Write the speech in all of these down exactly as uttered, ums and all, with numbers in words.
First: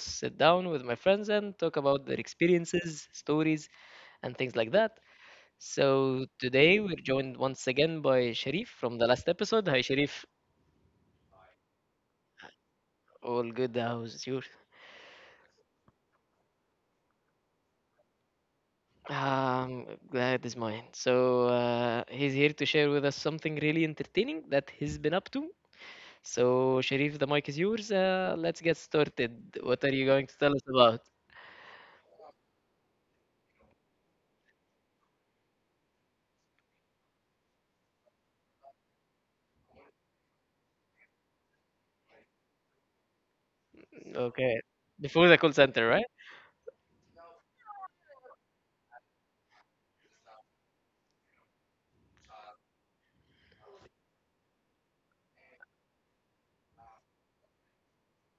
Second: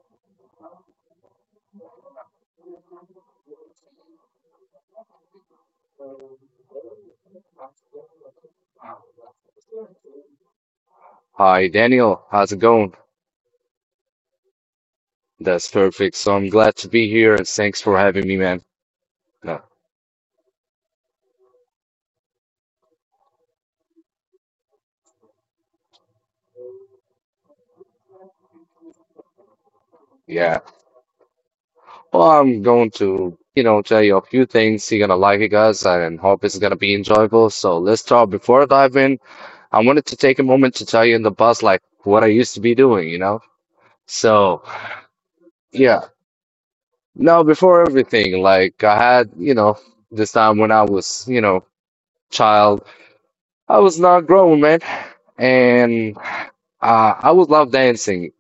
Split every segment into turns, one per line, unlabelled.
just sit down with my friends and talk about their experiences, stories, and things like that. So, today we're joined once again by Sharif from the last episode. Hi, Sharif.
Hi, Daniel. How's it going?
All good. How's yours?
That's perfect. So I'm glad to be here and thanks for having me, man. No,
Um, Glad is mine. So, uh, he's here to share with us something really entertaining that he's been up to. So, Sharif, the mic is yours. Uh, let's get started. What are you going to tell
yeah.
us about?
Well, I'm going to, you know, tell you a few things. You're gonna like it, guys, and hope it's gonna be enjoyable. So let's start. Before I dive in, I wanted to take a moment to tell you in the past, like what I used to be doing, you know?
Okay.
So
Before the call center,
yeah.
right?
Now, before everything, like I had, you know, this time when I was, you know, child, I was not grown, man. And uh, I would love dancing.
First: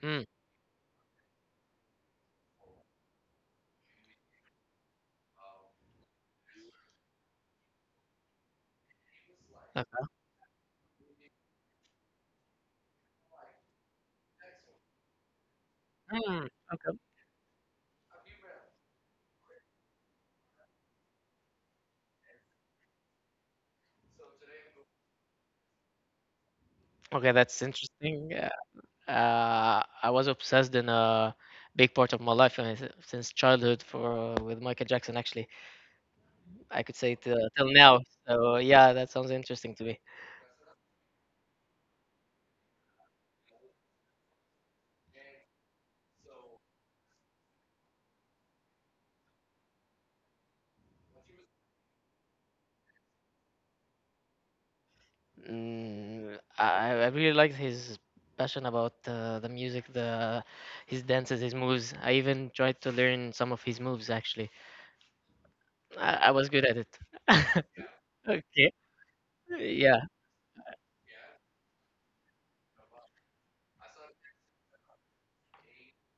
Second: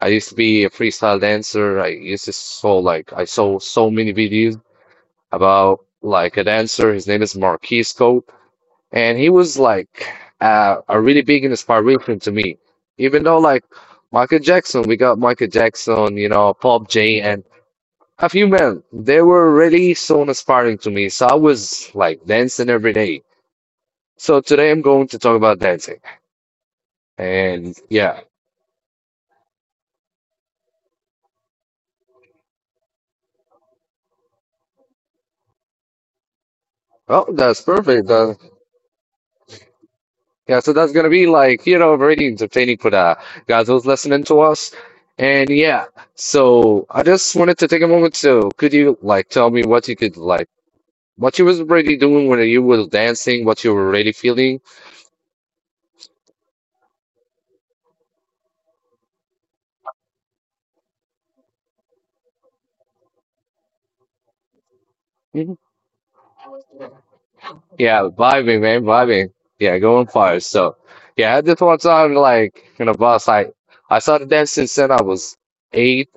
I
Mm,
used to be a freestyle dancer. I used to saw like I saw so many videos about like a dancer. His name is Marquis Cope, and he
okay.
was like uh, a really big inspiration to me. Even though like Michael Jackson, we got Michael
Mm,
Jackson, you
okay.
know, Pop J, and a few men. They were really so inspiring to me. So I was like dancing every day. So today I'm going to talk about dancing,
Okay, that's
and
interesting.
yeah.
Uh, uh, I was obsessed in a big part of my life uh, s- since childhood for uh, with Michael Jackson, actually. I could say
Oh,
till,
that's
till now.
perfect. Uh,
So yeah, that sounds interesting to me.
Yeah, so that's gonna be like, you know, ratings obtaining for the guys who's listening to us. And yeah, so I just wanted to take a moment to, could you like tell me what you could like, what you was already doing when you was dancing, what you were already feeling?
Mm, I, I really liked his passion about uh, the music, the his dances, his moves. I even tried to learn some of his moves, actually.
Mhm.
I, I was good at it.
Yeah, vibing,
Okay.
man, vibing. Yeah,
Yeah.
going far. So yeah, at this one time, like in a bus, I, I started dancing since I was eight.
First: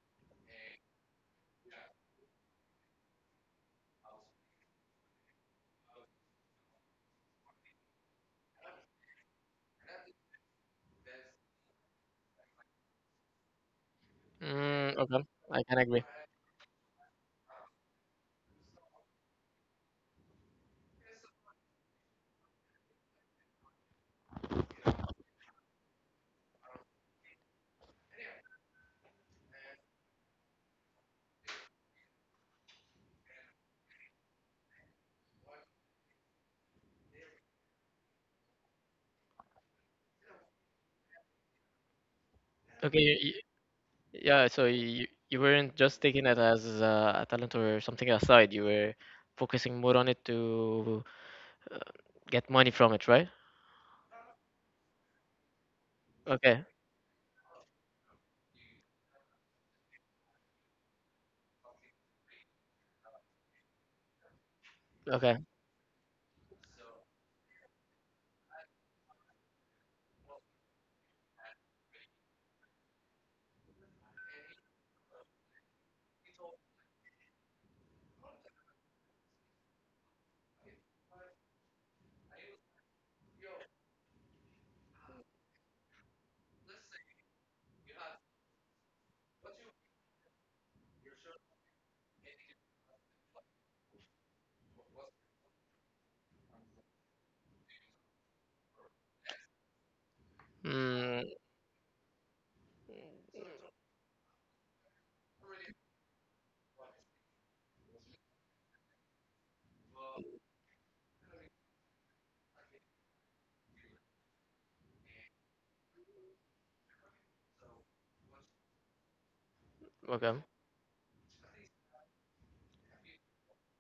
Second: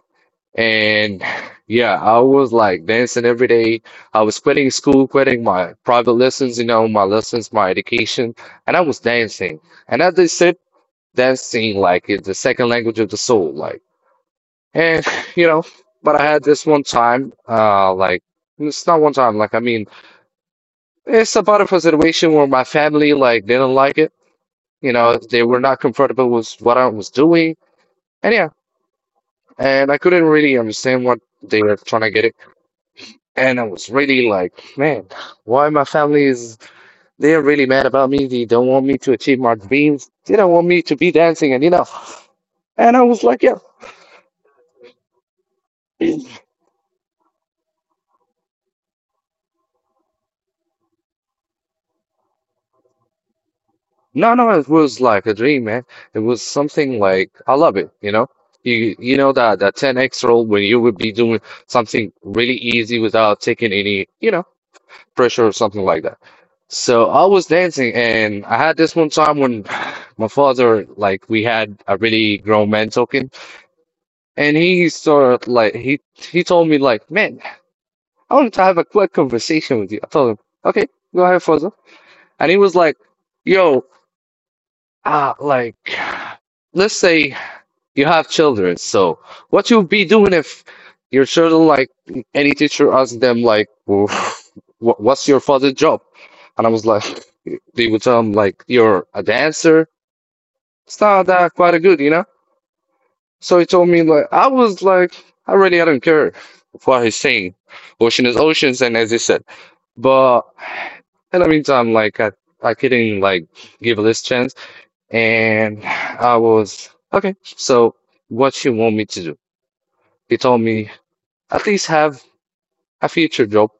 And yeah, I was like dancing every day. I was quitting school, quitting my private lessons, you know, my lessons, my education, and I was dancing. And as they said, dancing like is the second language of the soul, like.
Mm,
And
okay.
you
I
know,
can agree.
but I had this one time, uh, like it's not one time, like I mean, it's about a situation where my family like didn't like it. You know, they were not comfortable with what I was doing, and yeah, and I couldn't really understand what they were trying to get it. And I was really like, man, why my family is, they're really mad about me. They don't want me to achieve my dreams. They don't want me to be dancing and you know. And I was
Okay,
like, yeah,
yeah, so you you weren't just taking it as a, a talent or something aside. You were focusing more on it to uh, get money from it, right?
no, no, it was like a dream, man. It was
Okay,
something like, I love it, you know? You, you know that that ten x rule when you would be doing something really easy without taking any, you know,
okay,
pressure or something like that. So I was dancing and I had this one time when my father, like we had a really grown man talking. And he sort of like he he told me like, man, I wanted to have a quick conversation with you. I told him, okay, go ahead, Fozzo. And he was like, yo, ah, uh, like, let's say you have children. So what you'd be doing if your children like any teacher asks them like, "Wh- what's your father's job? And I was like, they would tell him like, you're a dancer. It's not
mm,
that quite a good, you know? So he told me like I was like I really I don't care what he's saying. Ocean is oceans and as he said. But in the meantime, like I I couldn't like give this chance and I was okay, so what you want me to do?
okay,
He told me at least have a future job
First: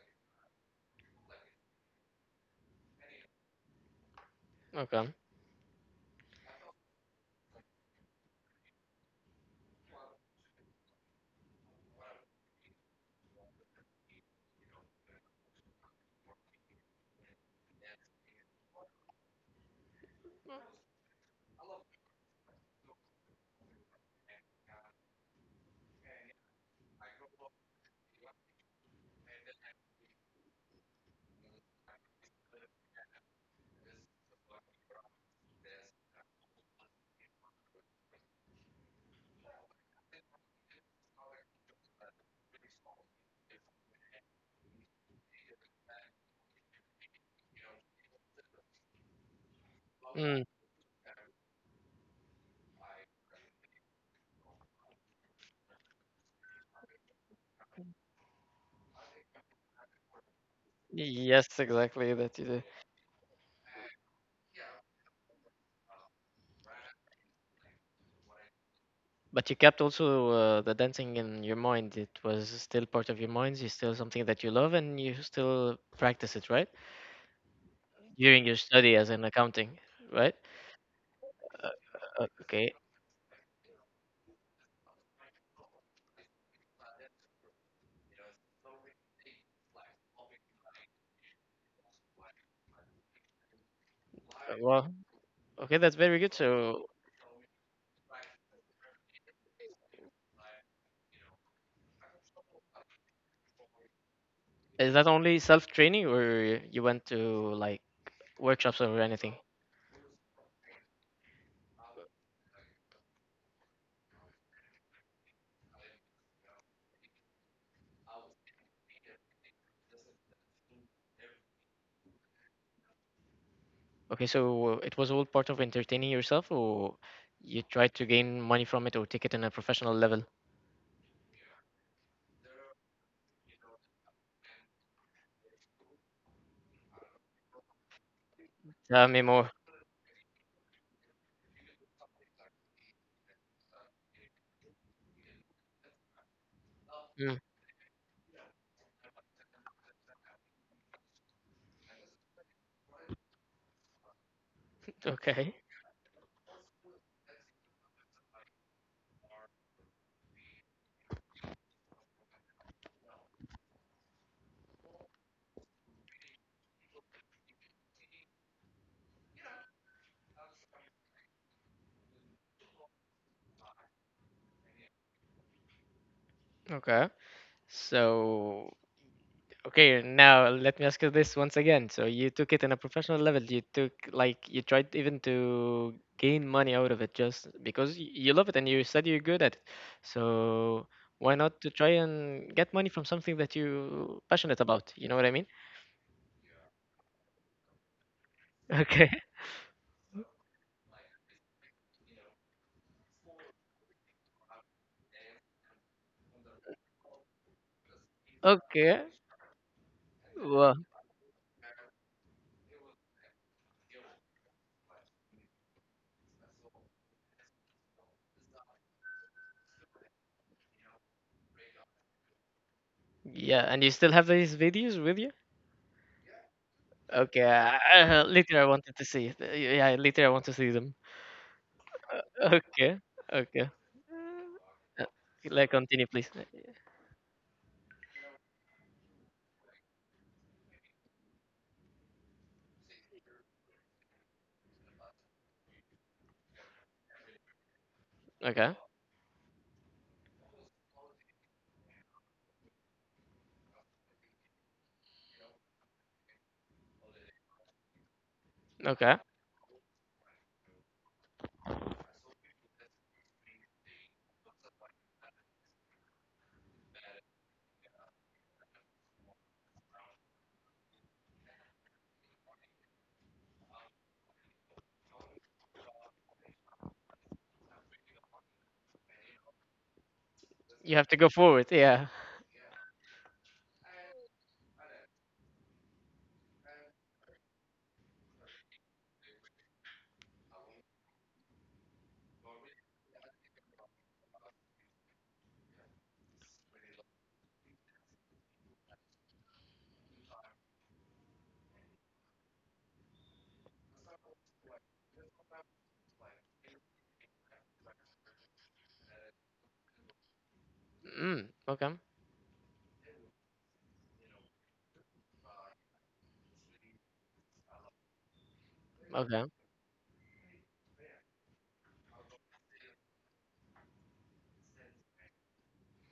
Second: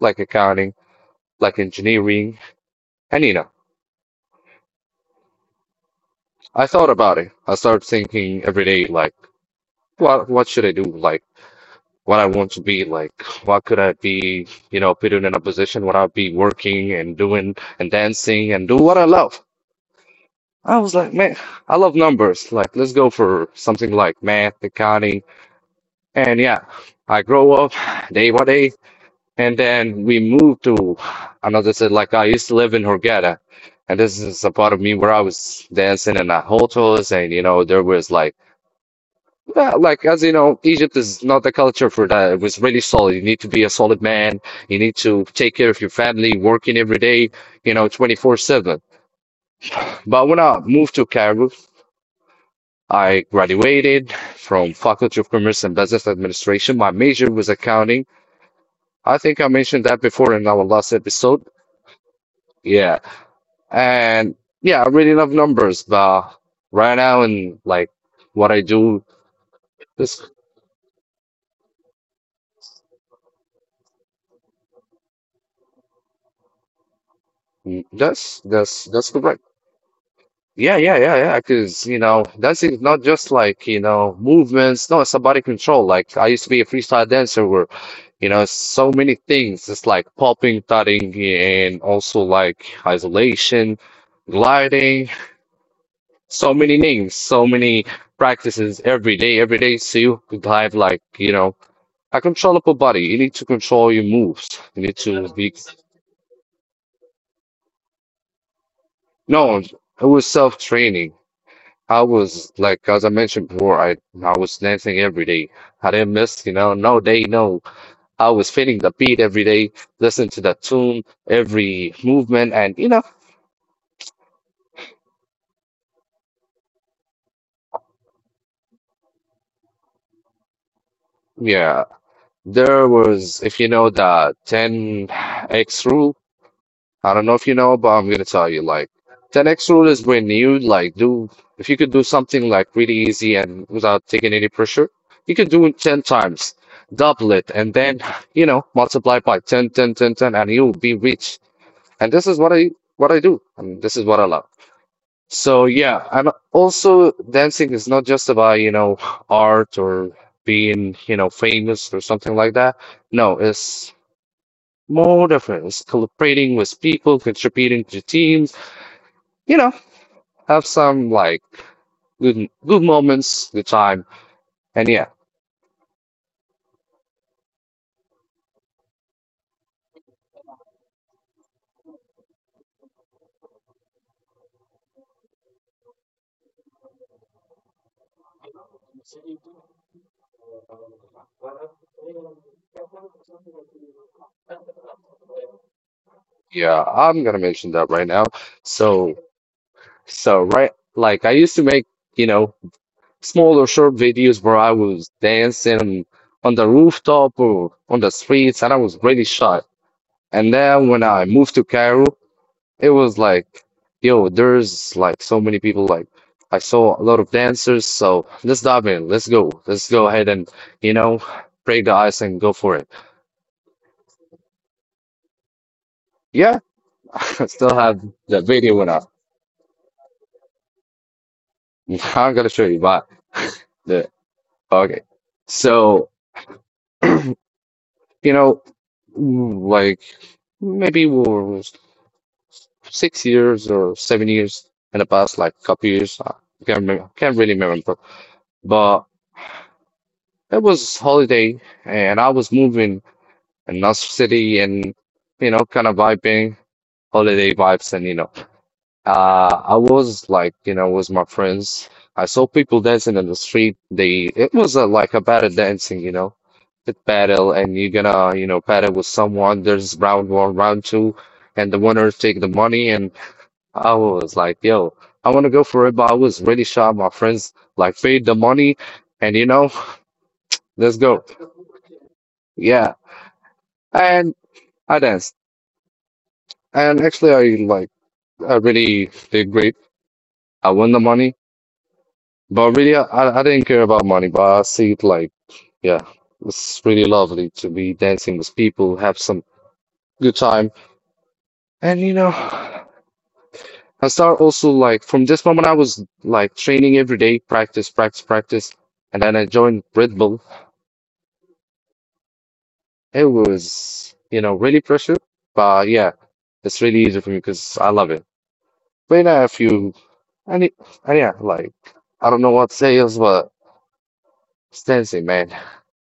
like accounting, like engineering and you know.
okay.
I thought about it. I started thinking every day like what what should I do? Like what I want to be like. What could I be, you know, put in a position where I'll be working and doing and dancing and do what I love. I was like, man, I love numbers. Like, let's go for something like math, accounting. And yeah, I grow up day by day. And then we moved to another city. Like, I used to live in Hurghada. And this is a part of me where I was dancing in the hotels and, you know, there was like, yeah, like as you know, Egypt is not the culture for that. It was really solid. You need to be a solid man. You need to take care of your family, working every day, you know, twenty-four seven. But when
Mm,
I moved to Cairo, I graduated from Faculty of Commerce and Business Administration. My major was accounting. I think I mentioned that before in our last episode.
yes, exactly that you did.
Yeah. And yeah, I really love numbers, but right now in like what I do,
But you kept
this
also uh, the dancing in your mind. It was still part of your mind. It's still something that you love, and you still practice it, right?
that's
During your
that's
study as
that's
an
correct.
accounting, right?
Yeah, yeah, yeah, yeah. Because, you know,
Uh,
dancing
okay.
is not just like, you know, movements. No, it's a body control. Like, I used to be a freestyle dancer where, you know, so many things. It's like popping, thudding, and also like isolation,
Uh, Well,
gliding,
okay, that's very good.
so many
So
names, so many practices every day, every day. So you could have like, you know, a controllable body. You need to control your moves. You
is
need
that
to
only
be,
self-training, or you went to like workshops or anything?
no, it was self-training. I was like, as I mentioned before, I I was dancing every day. I didn't miss, you know, no day, no. I was feeling the beat every day, listen to the tune, every movement, and you know,
Okay, so it was all part of entertaining yourself, or you tried to gain money from it or take it on a professional level?
yeah. There was, if you know the ten x rule, I don't know if you know, but I'm gonna tell you like
Tell me more.
ten x rule is when you like do if you could do something like really easy and without taking any pressure, you could do it ten times, double
Mm,
it, and then you know multiply by ten, ten, ten, ten, and you'll be rich. And this is what I what I do, and this is what I love.
okay,
So yeah, and also dancing is not just about you know art or being you know famous or something like that. No, it's more difference, collaborating with people, contributing to teams, you know, have some like good good moments, good time. And yeah,
okay. So okay, now let me ask you this once again. So you took it in a professional level. You took like you tried even to gain money out of it just because y- you love it and you said you're good at it. So why not to try and get money from something that you passionate about? You know what I mean?
yeah, I'm gonna mention that right now.
Okay.
So so right like I used to make, you know, smaller short videos where I was dancing on the rooftop or on the streets and I was
Okay.
really shy. And
Well,
then when I moved to Cairo, it was like, yo, there's like so many people. Like, I saw a lot of dancers, so let's dive in. Let's go. Let's go ahead and, you know, break the ice and go for it.
yeah, and you still have these videos with you?
Yeah,
Okay.
I still have
Uh,
the
later I
video when
wanted
I,
to see it. Uh, Yeah, later I want to see them.
I'm gonna show you,
Okay.
but
Okay.
the, okay.
Uh, like continue,
So,
please. Uh, yeah.
you know, mm, like maybe we were six years or seven years in the past, like couple years. I can't remember, can't really remember,
Okay.
but it was holiday and I was moving. And North City and you know kind of vibing holiday vibes and you know
Okay.
uh I was like you know with my friends I saw people dancing in the street they it was a, like a battle dancing you know it battle and you're gonna you know battle with someone there's round one round two and the winners take the money and I was like yo I want to go for it but I was really shy my friends like paid the money and you know let's
You have to
go
go forward. Yeah.
yeah and I danced and actually I like I really did great. I won the money, but really, I, I didn't care about money. But I see it like, yeah, it's really lovely to be dancing with people, have some good time, and you know, I start also like from this moment, I was like training every day, practice, practice, practice, and then I joined Red Bull.
Mm, okay.
It was, you know, really pressure, but yeah, it's really easy for me because I love it. But yeah,
Okay.
if you, and, it, and yeah, like I don't know what to say else, but it's dancing, man.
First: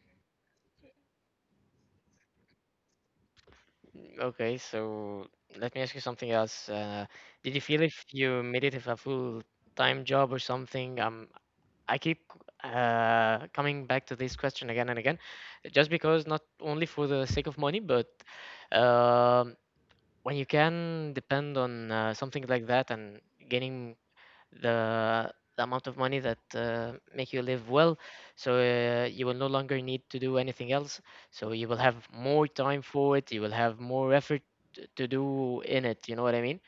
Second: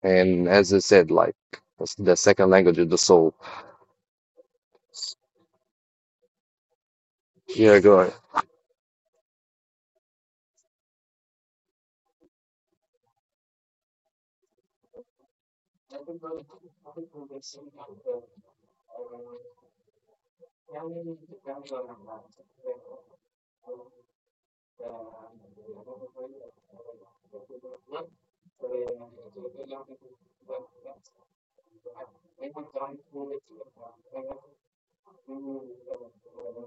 And as I said, like that's the second language is the soul.
Okay. So let me ask you something else. Uh, did you
Yeah,
feel
go.
if
Ahead.
you made it if a full-time job or something? Um, I keep uh, coming back to this question again and again, just because not only for the sake of money, but um, when you can depend on uh, something like that and gaining the the amount of money that uh, make you live well so uh, you will no longer need to do anything else, so you will have more time for it, you will have more effort t- to do in it, you know what I mean,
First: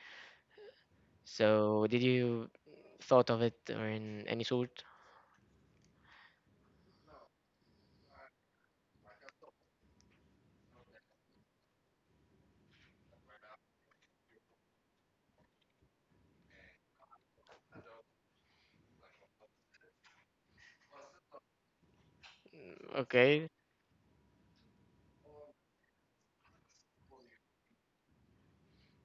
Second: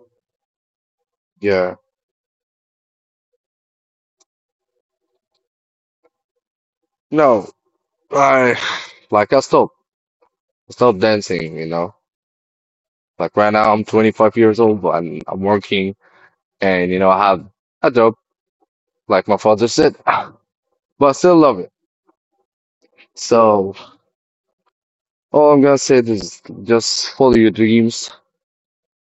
Yeah.
so did you thought of it or in any sort.
No, I like I stopped stopped dancing, you know. Like right now I'm twenty-five years old and I'm working and you know I have a job like my father said, but I still love it.
Mm, okay,
So all I'm gonna say is just follow your dreams,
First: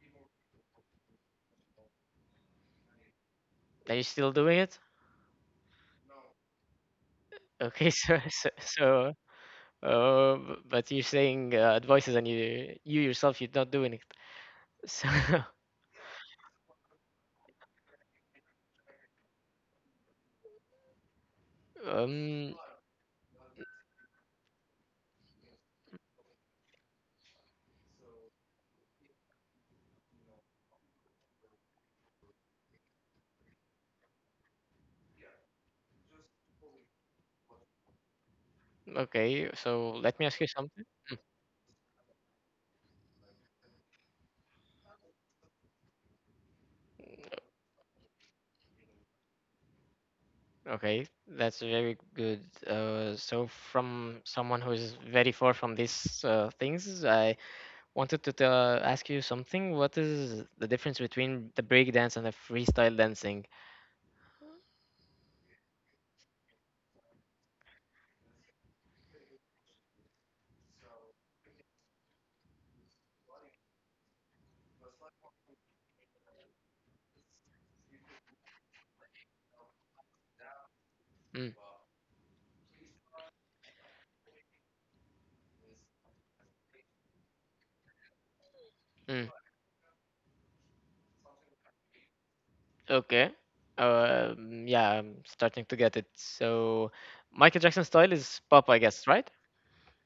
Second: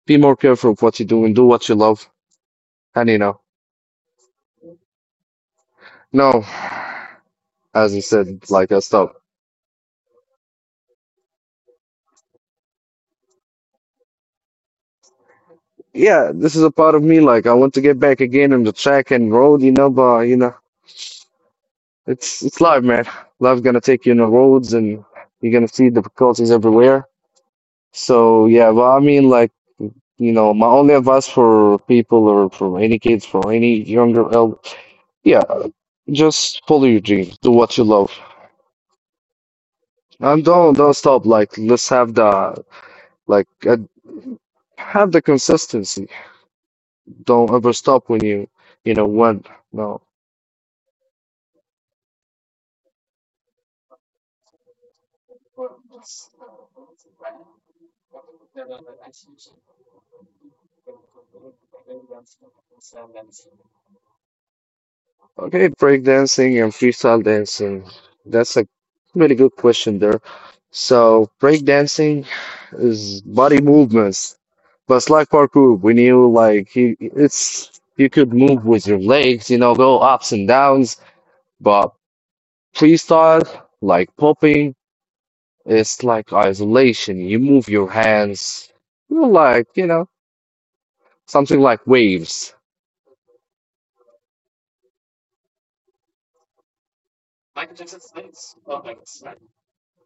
be more careful of what you do and do what you love and you know.
are you still doing it?
No,
Okay.
as I
So so,
said, like I
so
stopped.
uh, b- but you're saying uh, advices and you you yourself you're not doing it, so
Yeah, this is a part of me. Like I want to get back again on the track and road, you know. But you know, it's
um,
it's life, man. Life's gonna take you on the roads, and you're gonna see difficulties everywhere. So yeah, but I mean, like you know, my only advice for people or for any kids, for any younger, el yeah, just follow your dreams, do what you love,
okay, so let me ask
and
you
don't
something.
don't stop. Like let's have the like uh, have the consistency. Don't ever stop when you you know when no.
Okay, that's very good. Uh, so, from someone who is very far from these uh, things, I wanted to t- uh, ask you something. What is the difference between the breakdance and the freestyle dancing?
Okay, breakdancing and freestyle dancing. That's a really good question there. So, breakdancing is body movements, but it's like parkour. When you like, you, it's you could move with your legs, you know, go ups and downs.
Mm,
But freestyle, like popping, it's like isolation. You move your hands, you're
mm,
like, you know, something like waves.
okay. Um, yeah, I'm starting to get it. So, Michael Jackson style is pop, I guess, right?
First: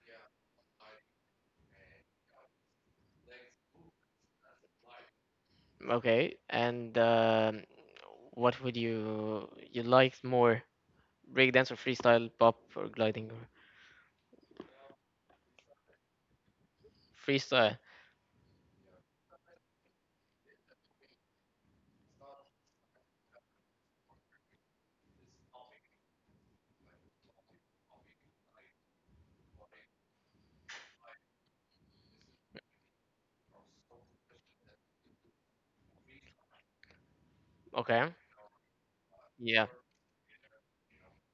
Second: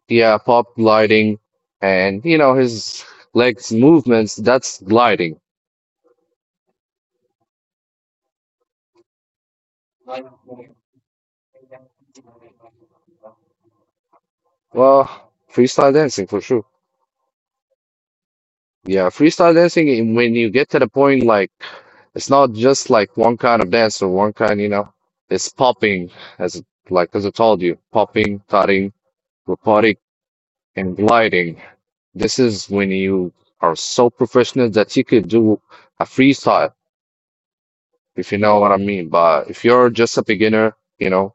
Yeah, pop gliding and you know his legs movements, that's gliding.
Okay, and um, what would you you like more, breakdance or freestyle, pop or gliding or
Well, freestyle dancing for sure.
freestyle?
Yeah, freestyle dancing and when you get to the point like it's not just like one kind of dance or one kind, you know, it's popping as like as I told you, popping, tutting, robotic and gliding. This is when you are so professional that you could do a freestyle,
Okay.
if you know what I mean. But if
Yeah.
you're just a beginner, you know,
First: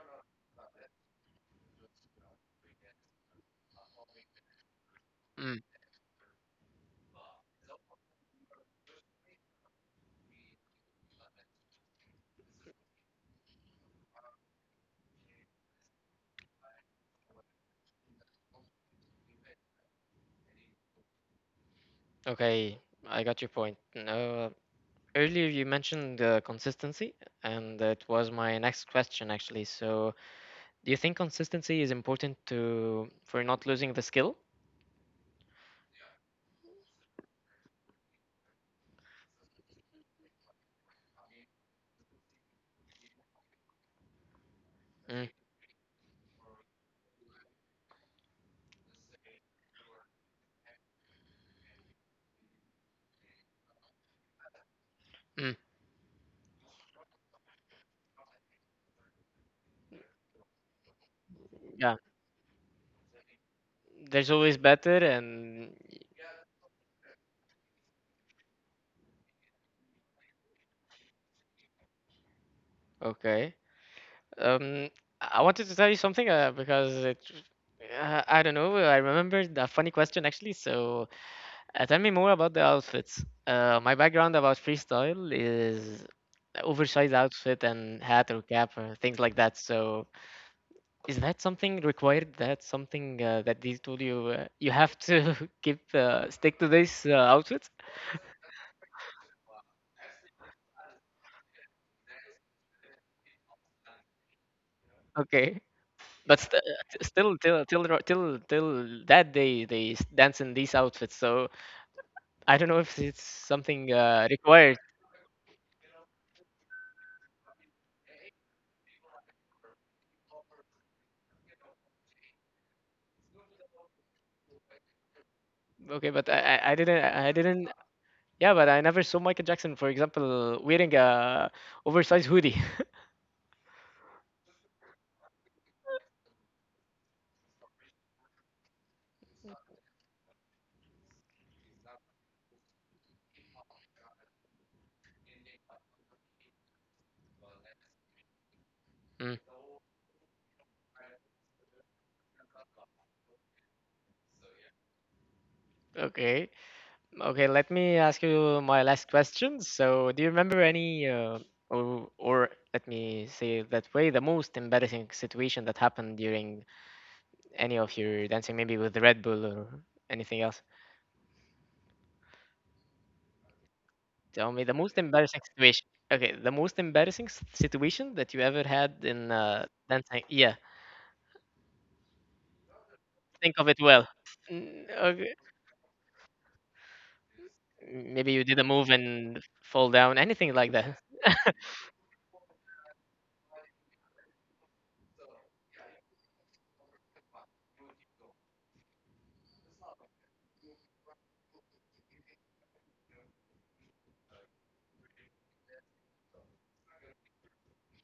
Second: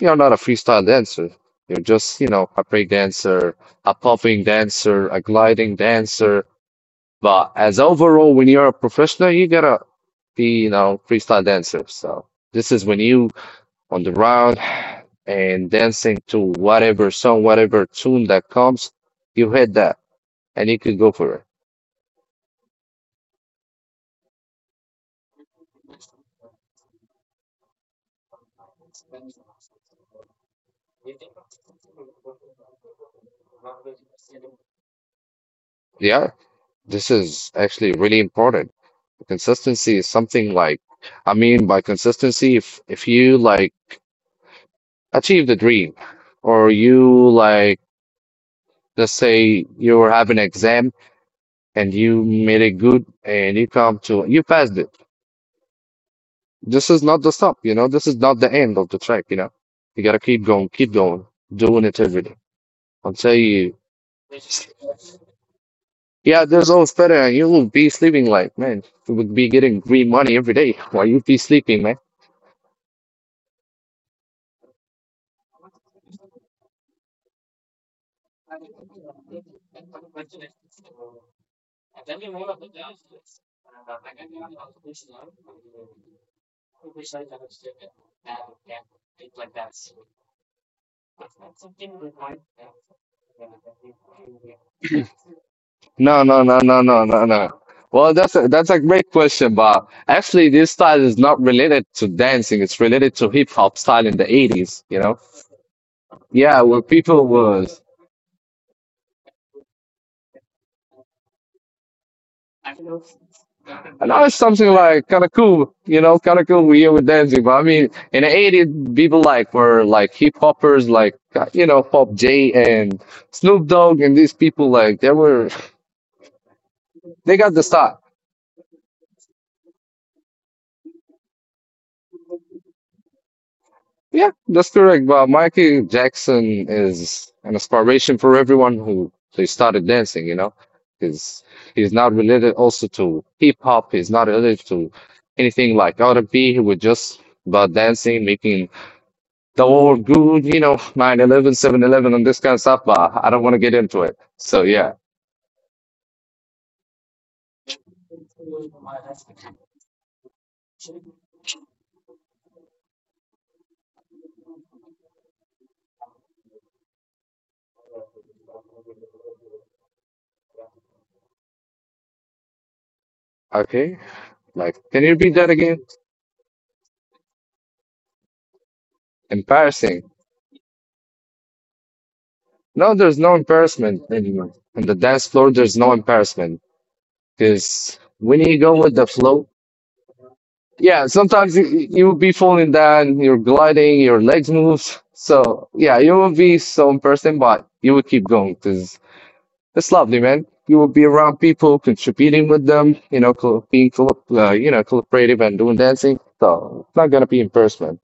you're not a freestyle dancer. You're just, you know, a break dancer, a popping dancer, a
Mm.
gliding dancer. But as overall, when you're a professional, you gotta be, you know, freestyle dancer. So this is when you on the round and dancing to whatever song, whatever tune that comes, you hit that and you could go for it.
Okay. I got your point. Uh, earlier you mentioned uh, consistency, and it was my next question actually. So, do you think consistency is important to for not losing the skill?
Yeah, this is actually really important. Consistency is something like, I mean, by consistency, if if you like
Mm.
achieve the dream, or you like, let's say you have an exam and you made it good and you come to, you passed it.
Mm.
This is not the stop, you know. This is not the end of the track, you know. You gotta keep going, keep going, doing it
Yeah.
every day until you.
There's always better, and
Yeah, there's always better, and you will be sleeping like, man, you would be getting green money every day while you be sleeping, man.
okay. Um, I I wanted to tell you something uh, because it, uh, I don't know. I remembered a funny question actually. So, Uh, tell me more about the outfits. Uh, my background about freestyle is oversized outfit and hat or cap or things like that. So, is that something required? That's something uh, that they told you uh, you have to keep
No,
uh,
no,
stick
no,
to
no, no,
this uh,
no, no.
outfit?
Well, that's a, that's a great question, Bob. Actually, this style is not related to dancing. It's related to hip hop style in the eighties, you know?
Okay, but st-
Yeah, where
uh,
people
still, till till
was.
ro- till till that day they s- dance in these outfits. So I don't know if it's something
And now
uh,
it's something
required.
like kind of cool, you know, kind of cool we here with dancing. But I mean, in the eighties, people like were like hip hoppers, like, uh, you know, Pop J and Snoop Dogg and these people, like, they were,
Okay, but I, I I didn't I
they got the
didn't.
style.
Yeah, but I never saw Michael Jackson, for example, wearing a oversized hoodie.
Yeah, that's correct. But Michael Jackson is an inspiration for everyone who they started dancing, you know, because he's not related also to hip hop. He's not related to anything like R and B. He was just about dancing, making
Mm,
the world good, you know, nine eleven, seven eleven, and this kind of stuff. But I don't want to get into it. So yeah,
okay. Okay, let me ask you my last question. So, do you remember any uh, or or let me say it that way, the most embarrassing situation that happened during any of your dancing, maybe with Red Bull or anything else?
okay.
Tell me the
Like,
most
can you repeat
embarrassing
that again?
situation. Okay, the most embarrassing s- situation that you ever had in uh,
Embarrassing.
dancing. Yeah,
No, there's no
think of it
embarrassment
well.
in, on
Mm,
the dance
okay.
floor. There's no embarrassment. Because
Maybe
when
you did
you
a
go
move
with the
and
flow,
fall down, anything like that.
yeah, sometimes you, you'll be falling down, you're gliding, your legs moves. So yeah, you will be some person, but you will keep going because it's lovely, man. You will be around people, contributing with them, you know, co- being, co- uh, you know, collaborative and doing dancing. So it's not gonna be in person. Man.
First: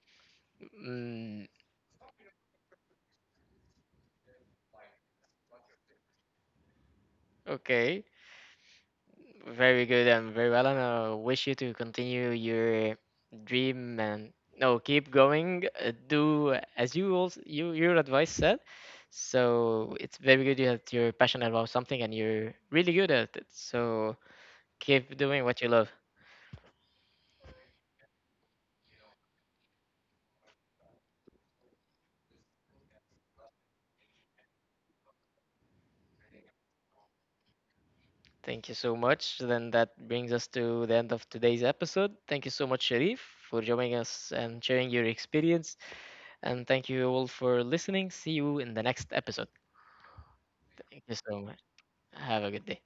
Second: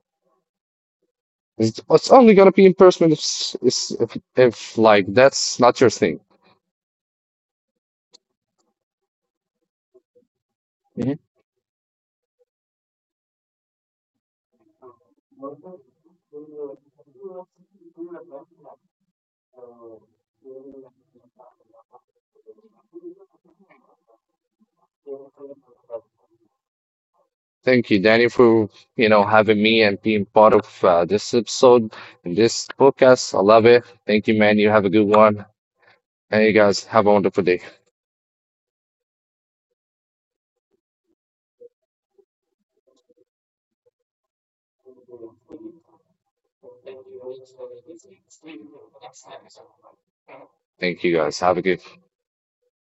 Mm,
It's, it's only gonna be in person if, s- is- if, if like that's not your thing.
okay. Very good and very well. And I wish you to continue your dream and no, keep going. uh, Do as you also you your advice said. So it's very good that you're passionate about something and you're really good at it. So keep doing what you love.
Thank you, Danny, for you know having me and being part of uh, this episode and this podcast. I love it. Thank you, man. You have a good one. And you guys have a wonderful day.
Thank you so much. Then that brings us to the end of today's episode. Thank you so much, Sharif, for joining us and sharing your experience. And thank you all for listening. See you in the next episode.
Thank
Thank
you,
you
guys.
so
Have
much.
a good.
Have a good day.